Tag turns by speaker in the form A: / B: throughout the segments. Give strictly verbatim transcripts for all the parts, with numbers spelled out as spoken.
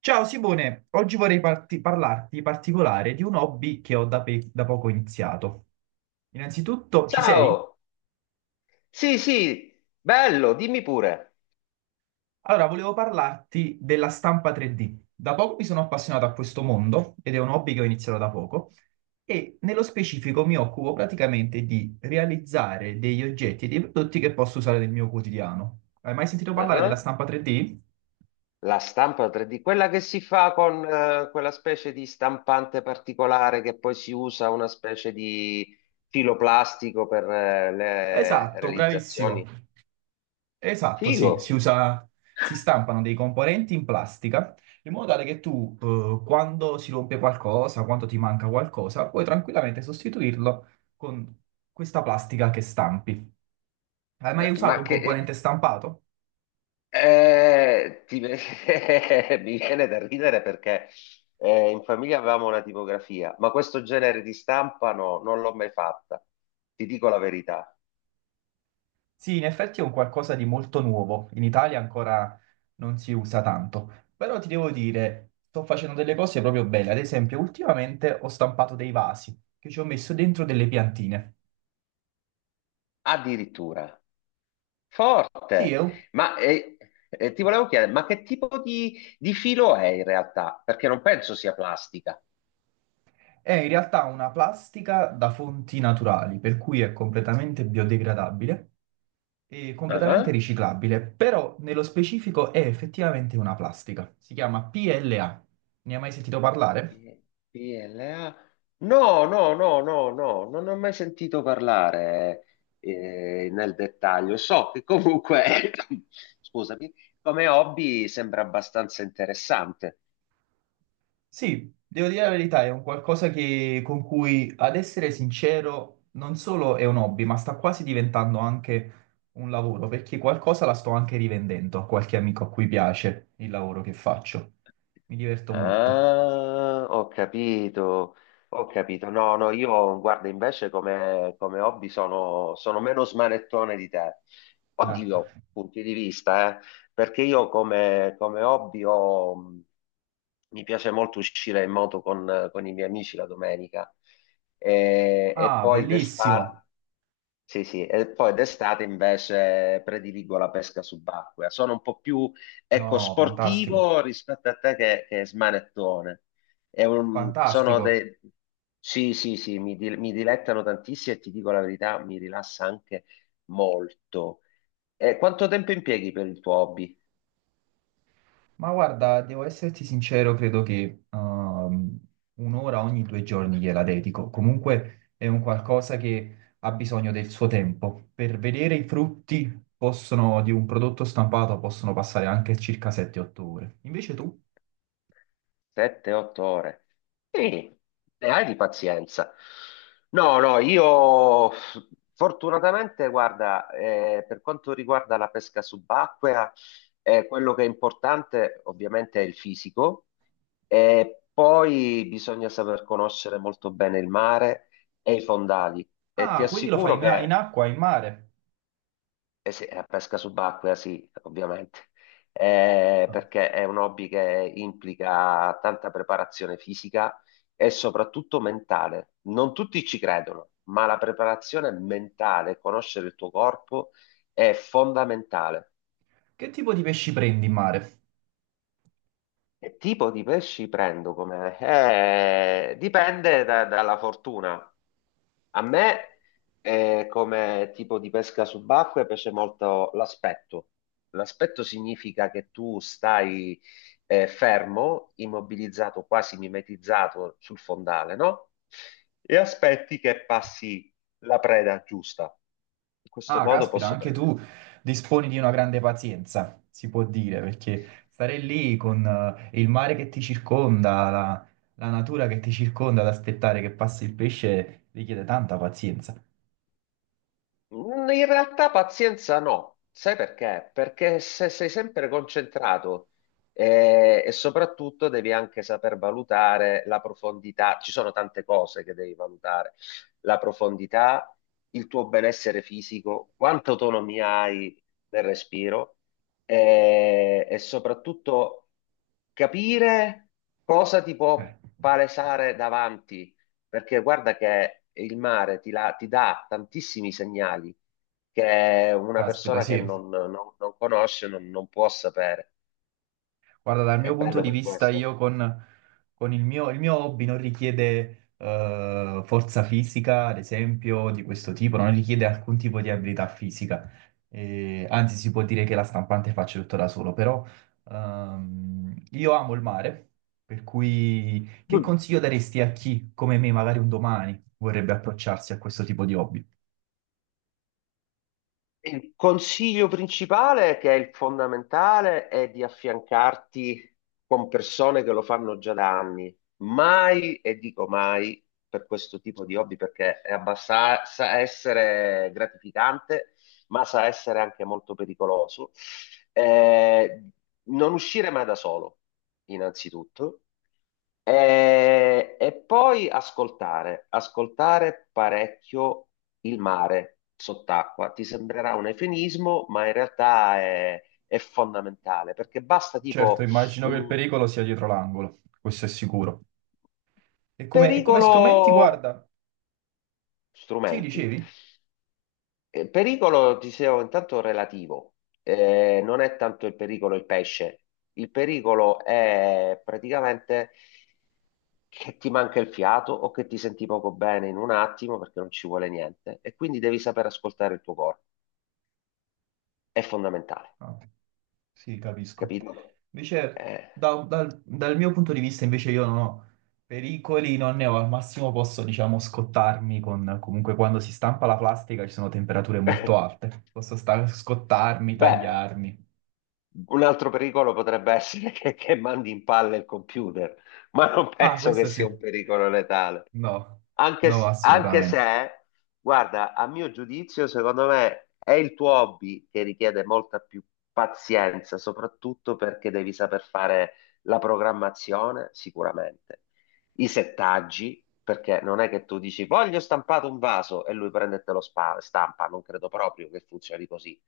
A: Ciao Simone, oggi vorrei parti- parlarti in particolare di un hobby che ho da, pe- da poco iniziato. Innanzitutto, ci sei?
B: Ciao! Sì, sì, bello, dimmi pure.
A: Allora, volevo parlarti della stampa tre D. Da poco mi sono appassionato a questo mondo ed è un hobby che ho iniziato da poco e nello specifico mi occupo praticamente di realizzare degli oggetti e dei prodotti che posso usare nel mio quotidiano. Hai mai sentito parlare della
B: Ah,
A: stampa tre D?
B: la stampa tre D, quella che si fa con eh, quella specie di stampante particolare che poi si usa una specie di filo plastico per eh, le
A: Esatto, bravissimo.
B: realizzazioni.
A: Esatto,
B: Figo!
A: sì, si usa, si stampano dei componenti in plastica in modo tale che tu, eh, quando si rompe qualcosa, quando ti manca qualcosa, puoi tranquillamente sostituirlo con questa plastica che stampi. Hai mai
B: Eh,
A: usato
B: ma
A: un componente
B: che...
A: stampato?
B: eh, ti- Mi viene da ridere perché eh, in famiglia avevamo una tipografia, ma questo genere di stampa no, non l'ho mai fatta, ti dico la verità.
A: Sì, in effetti è un qualcosa di molto nuovo. In Italia ancora non si usa tanto, però ti devo dire, sto facendo delle cose proprio belle. Ad esempio, ultimamente ho stampato dei vasi che ci ho messo dentro delle piantine.
B: Addirittura.
A: Sì, è
B: Forte,
A: un.
B: ma eh, eh, ti volevo chiedere, ma che tipo di, di filo è in realtà? Perché non penso sia plastica.
A: È in realtà una plastica da fonti naturali, per cui è completamente biodegradabile e completamente
B: Ah,
A: riciclabile, però nello specifico è effettivamente una plastica. Si chiama P L A. Ne hai mai sentito parlare?
B: I- P L A? No, no, no, no, no, non ne ho mai sentito parlare eh, nel dettaglio. So che comunque, scusami, come hobby sembra abbastanza interessante.
A: Sì, devo dire la verità, è un qualcosa che, con cui, ad essere sincero, non solo è un hobby, ma sta quasi diventando anche un lavoro, perché qualcosa la sto anche rivendendo a qualche amico a cui piace il lavoro che faccio. Mi diverto molto.
B: Ah, ho capito, ho capito. No, no, io guarda, invece come, come hobby sono, sono meno smanettone di te.
A: Ah.
B: Oddio, punti di vista, eh, perché io come, come hobby ho, mi piace molto uscire in moto con, con i miei amici la domenica e, e
A: Ah,
B: poi d'estate.
A: bellissimo.
B: Sì, sì, e poi d'estate invece prediligo la pesca subacquea. Sono un po' più, ecco,
A: No, fantastico,
B: sportivo rispetto a te che, che smanettone. È un- sono
A: fantastico.
B: dei... Sì, sì, sì, mi, di- mi dilettano tantissimo e ti dico la verità, mi rilassa anche molto. E quanto tempo impieghi per il tuo hobby?
A: Ma guarda, devo esserti sincero, credo che ehm, un'ora ogni due giorni gliela dedico. Comunque è un qualcosa che ha bisogno del suo tempo. Per vedere i frutti possono, di un prodotto stampato possono passare anche circa sette otto ore. Invece tu?
B: sette otto ore. Sì, ne hai di pazienza. No, no, io fortunatamente, guarda, eh, per quanto riguarda la pesca subacquea, eh, quello che è importante ovviamente è il fisico e poi bisogna saper conoscere molto bene il mare e i fondali. E ti
A: Ah, quindi lo fai
B: assicuro
A: in, in
B: che
A: acqua, in mare.
B: eh sì, la pesca subacquea sì, ovviamente. Eh,
A: Ah.
B: perché è un hobby che implica tanta preparazione fisica e soprattutto mentale. Non tutti ci credono, ma la preparazione mentale, conoscere il tuo corpo è fondamentale.
A: Che tipo di pesci prendi in mare?
B: Che tipo di pesci prendo come? Eh, dipende da- dalla fortuna. A me, eh, come tipo di pesca subacquea, piace molto l'aspetto. L'aspetto significa che tu stai eh, fermo, immobilizzato, quasi mimetizzato sul fondale, no? E aspetti che passi la preda giusta. In questo
A: Ah,
B: modo
A: caspita,
B: posso
A: anche tu
B: prendere.
A: disponi di una grande pazienza, si può dire, perché stare lì con eh, il mare che ti circonda, la, la natura che ti circonda, ad aspettare che passi il pesce richiede tanta pazienza.
B: Mm, in realtà pazienza no, sai perché? Perché se sei sempre concentrato eh, e soprattutto devi anche saper valutare la profondità, ci sono tante cose che devi valutare, la profondità, il tuo benessere fisico, quanta autonomia hai nel respiro, eh, e soprattutto capire cosa ti
A: Eh,
B: può palesare davanti, perché guarda che il mare ti, la- ti dà tantissimi segnali che una
A: Caspita,
B: persona che
A: sì.
B: non, non- non conosce non, non può sapere.
A: Guarda, dal
B: È
A: mio punto
B: bello
A: di
B: per
A: vista,
B: questo.
A: io con, con il mio, il mio hobby non richiede eh, forza fisica, ad esempio, di questo tipo, non richiede alcun tipo di abilità fisica. Eh, anzi, si può dire che la stampante faccio tutto da solo, però ehm, io amo il mare, per cui che consiglio daresti a chi, come me, magari un domani vorrebbe approcciarsi a questo tipo di hobby?
B: Il consiglio principale, che è il fondamentale, è di affiancarti con persone che lo fanno già da anni. Mai, e dico mai, per questo tipo di hobby, perché è abbassa- sa essere gratificante, ma sa essere anche molto pericoloso. Eh, non uscire mai da solo, innanzitutto. E, e poi ascoltare, ascoltare parecchio il mare sott'acqua. Ti sembrerà un eufemismo, ma in realtà è, è fondamentale perché basta
A: Certo,
B: tipo
A: immagino che il
B: un
A: pericolo sia dietro l'angolo, questo è sicuro. E come, e come
B: pericolo,
A: strumenti, guarda. Sì,
B: strumenti.
A: dicevi?
B: Eh, Pericolo, dicevo, intanto relativo. Eh, non è tanto il pericolo il pesce, il pericolo è praticamente che ti manca il fiato o che ti senti poco bene in un attimo perché non ci vuole niente e quindi devi saper ascoltare il tuo corpo. È fondamentale,
A: Ah, sì, capisco.
B: capito?
A: Invece,
B: Eh.
A: da- dal, dal mio punto di vista, invece io non ho pericoli, non ne ho. Al massimo posso, diciamo, scottarmi con... Comunque, quando si stampa la plastica ci sono temperature molto alte. Posso sta- scottarmi,
B: Beh,
A: tagliarmi.
B: un altro pericolo potrebbe essere che, che mandi in palle il computer, ma non
A: Ah,
B: penso che
A: questo sì.
B: sia un pericolo letale.
A: No,
B: Anche,
A: no,
B: s- anche
A: assolutamente.
B: se, guarda, a mio giudizio, secondo me è il tuo hobby che richiede molta più pazienza, soprattutto perché devi saper fare la programmazione, sicuramente, i settaggi, perché non è che tu dici voglio stampato un vaso e lui prende e te lo spa- stampa, non credo proprio che funzioni così.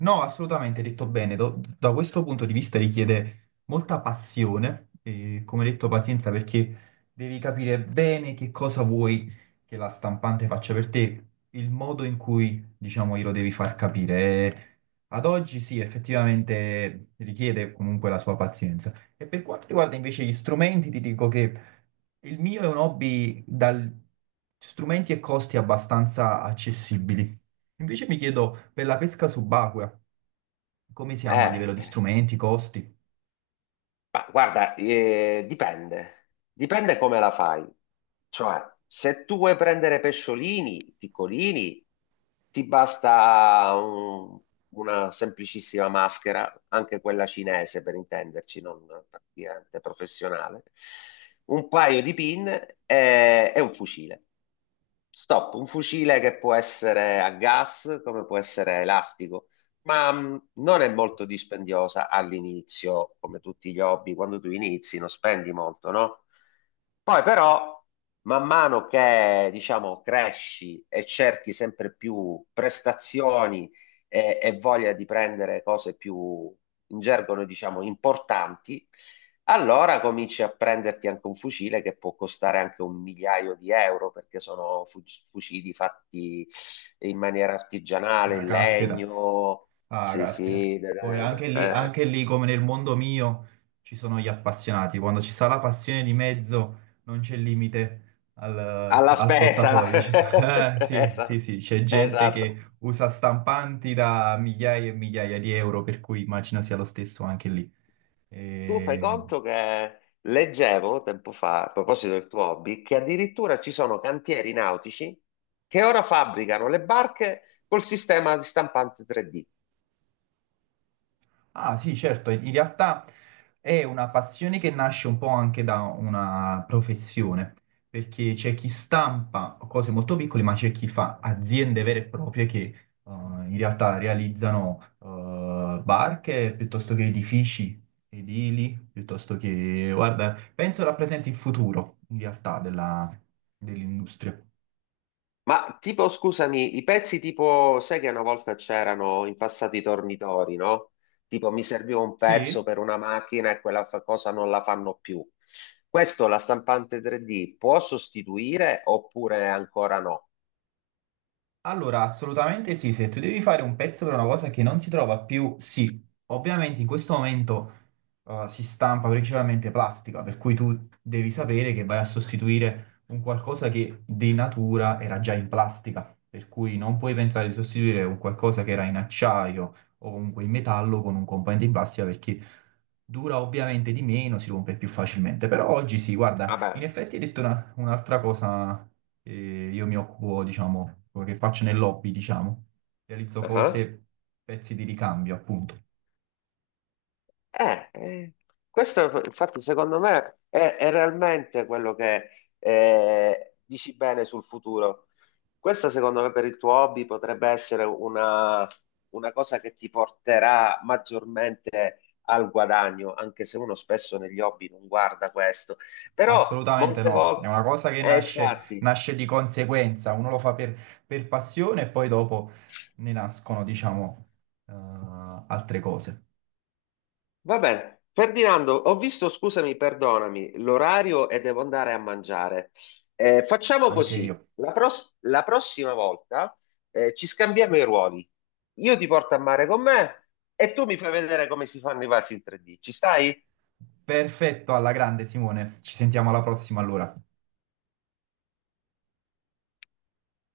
A: No, assolutamente, hai detto bene. Do- da questo punto di vista richiede molta passione e, come detto, pazienza perché devi capire bene che cosa vuoi che la stampante faccia per te, il modo in cui, diciamo, glielo devi far capire. E ad oggi sì, effettivamente richiede comunque la sua pazienza. E per quanto riguarda invece gli strumenti, ti dico che il mio è un hobby dal strumenti e costi abbastanza accessibili. Invece mi chiedo per la pesca subacquea. Come siamo a
B: Eh.
A: livello di
B: Eh.
A: strumenti, costi?
B: Ma guarda, eh, dipende, dipende come la fai. Cioè, se tu vuoi prendere pesciolini piccolini, ti basta un- una semplicissima maschera, anche quella cinese per intenderci, non praticamente professionale, un paio di pin e, e un fucile. Stop, un fucile che può essere a gas, come può essere elastico. Ma mh, non è molto dispendiosa all'inizio, come tutti gli hobby, quando tu inizi non spendi molto, no? Poi però, man mano che, diciamo, cresci e cerchi sempre più prestazioni e, e voglia di prendere cose più, in gergo noi diciamo, importanti, allora cominci a prenderti anche un fucile che può costare anche un migliaio di euro, perché sono fu- fucili fatti in maniera artigianale,
A: Ah,
B: in
A: caspita,
B: legno.
A: ah,
B: Sì,
A: caspita.
B: sì,
A: Poi anche lì,
B: eh,
A: anche lì, come nel mondo mio, ci sono gli appassionati. Quando ci sta la passione di mezzo, non c'è limite al,
B: alla
A: al
B: spesa.
A: portafoglio. Ci so- eh, sì, sì,
B: Esatto,
A: sì, c'è gente
B: esatto.
A: che usa stampanti da migliaia e migliaia di euro, per cui immagino sia lo stesso anche lì.
B: Tu fai
A: E...
B: conto che leggevo tempo fa, a proposito del tuo hobby, che addirittura ci sono cantieri nautici che ora fabbricano le barche col sistema di stampante tre D.
A: Ah sì, certo, in realtà è una passione che nasce un po' anche da una professione, perché c'è chi stampa cose molto piccole, ma c'è chi fa aziende vere e proprie che eh, in realtà realizzano eh, barche piuttosto che edifici edili, piuttosto che, guarda, penso rappresenti il futuro in realtà della- dell'industria.
B: Ma tipo, scusami, i pezzi tipo, sai che una volta c'erano in passato i tornitori, no? Tipo, mi serviva un pezzo
A: Sì?
B: per una macchina e quella fa- cosa non la fanno più. Questo la stampante tre D può sostituire oppure ancora no?
A: Allora, assolutamente sì, se tu devi fare un pezzo per una cosa che non si trova più, sì, ovviamente in questo momento eh, si stampa principalmente plastica, per cui tu devi sapere che vai a sostituire un qualcosa che di natura era già in plastica, per cui non puoi pensare di sostituire un qualcosa che era in acciaio o comunque in metallo con un componente in plastica perché dura ovviamente di meno, si rompe più facilmente. Però oggi sì, guarda, in
B: Vabbè,
A: effetti hai detto una- un'altra cosa che io mi occupo, diciamo, che faccio nel lobby, diciamo, realizzo
B: ah.
A: cose, pezzi di ricambio, appunto.
B: Eh, eh, questo infatti secondo me è, è realmente quello che eh, dici bene sul futuro. Questa secondo me per il tuo hobby potrebbe essere una, una cosa che ti porterà maggiormente al guadagno, anche se uno spesso negli hobby non guarda questo. Però
A: Assolutamente
B: molte
A: no, è
B: volte,
A: una cosa che
B: eh,
A: nasce,
B: infatti.
A: nasce di conseguenza, uno lo fa per, per passione e poi dopo ne nascono, diciamo, eh, altre cose,
B: Va bene. Ferdinando, ho visto, scusami, perdonami, l'orario e devo andare a mangiare. Eh, facciamo
A: anche
B: così,
A: io.
B: la, pros- la prossima volta eh, ci scambiamo i ruoli. Io ti porto a mare con me e tu mi fai vedere come si fanno i vasi in tre D. Ci stai?
A: Perfetto, alla grande Simone, ci sentiamo alla prossima allora.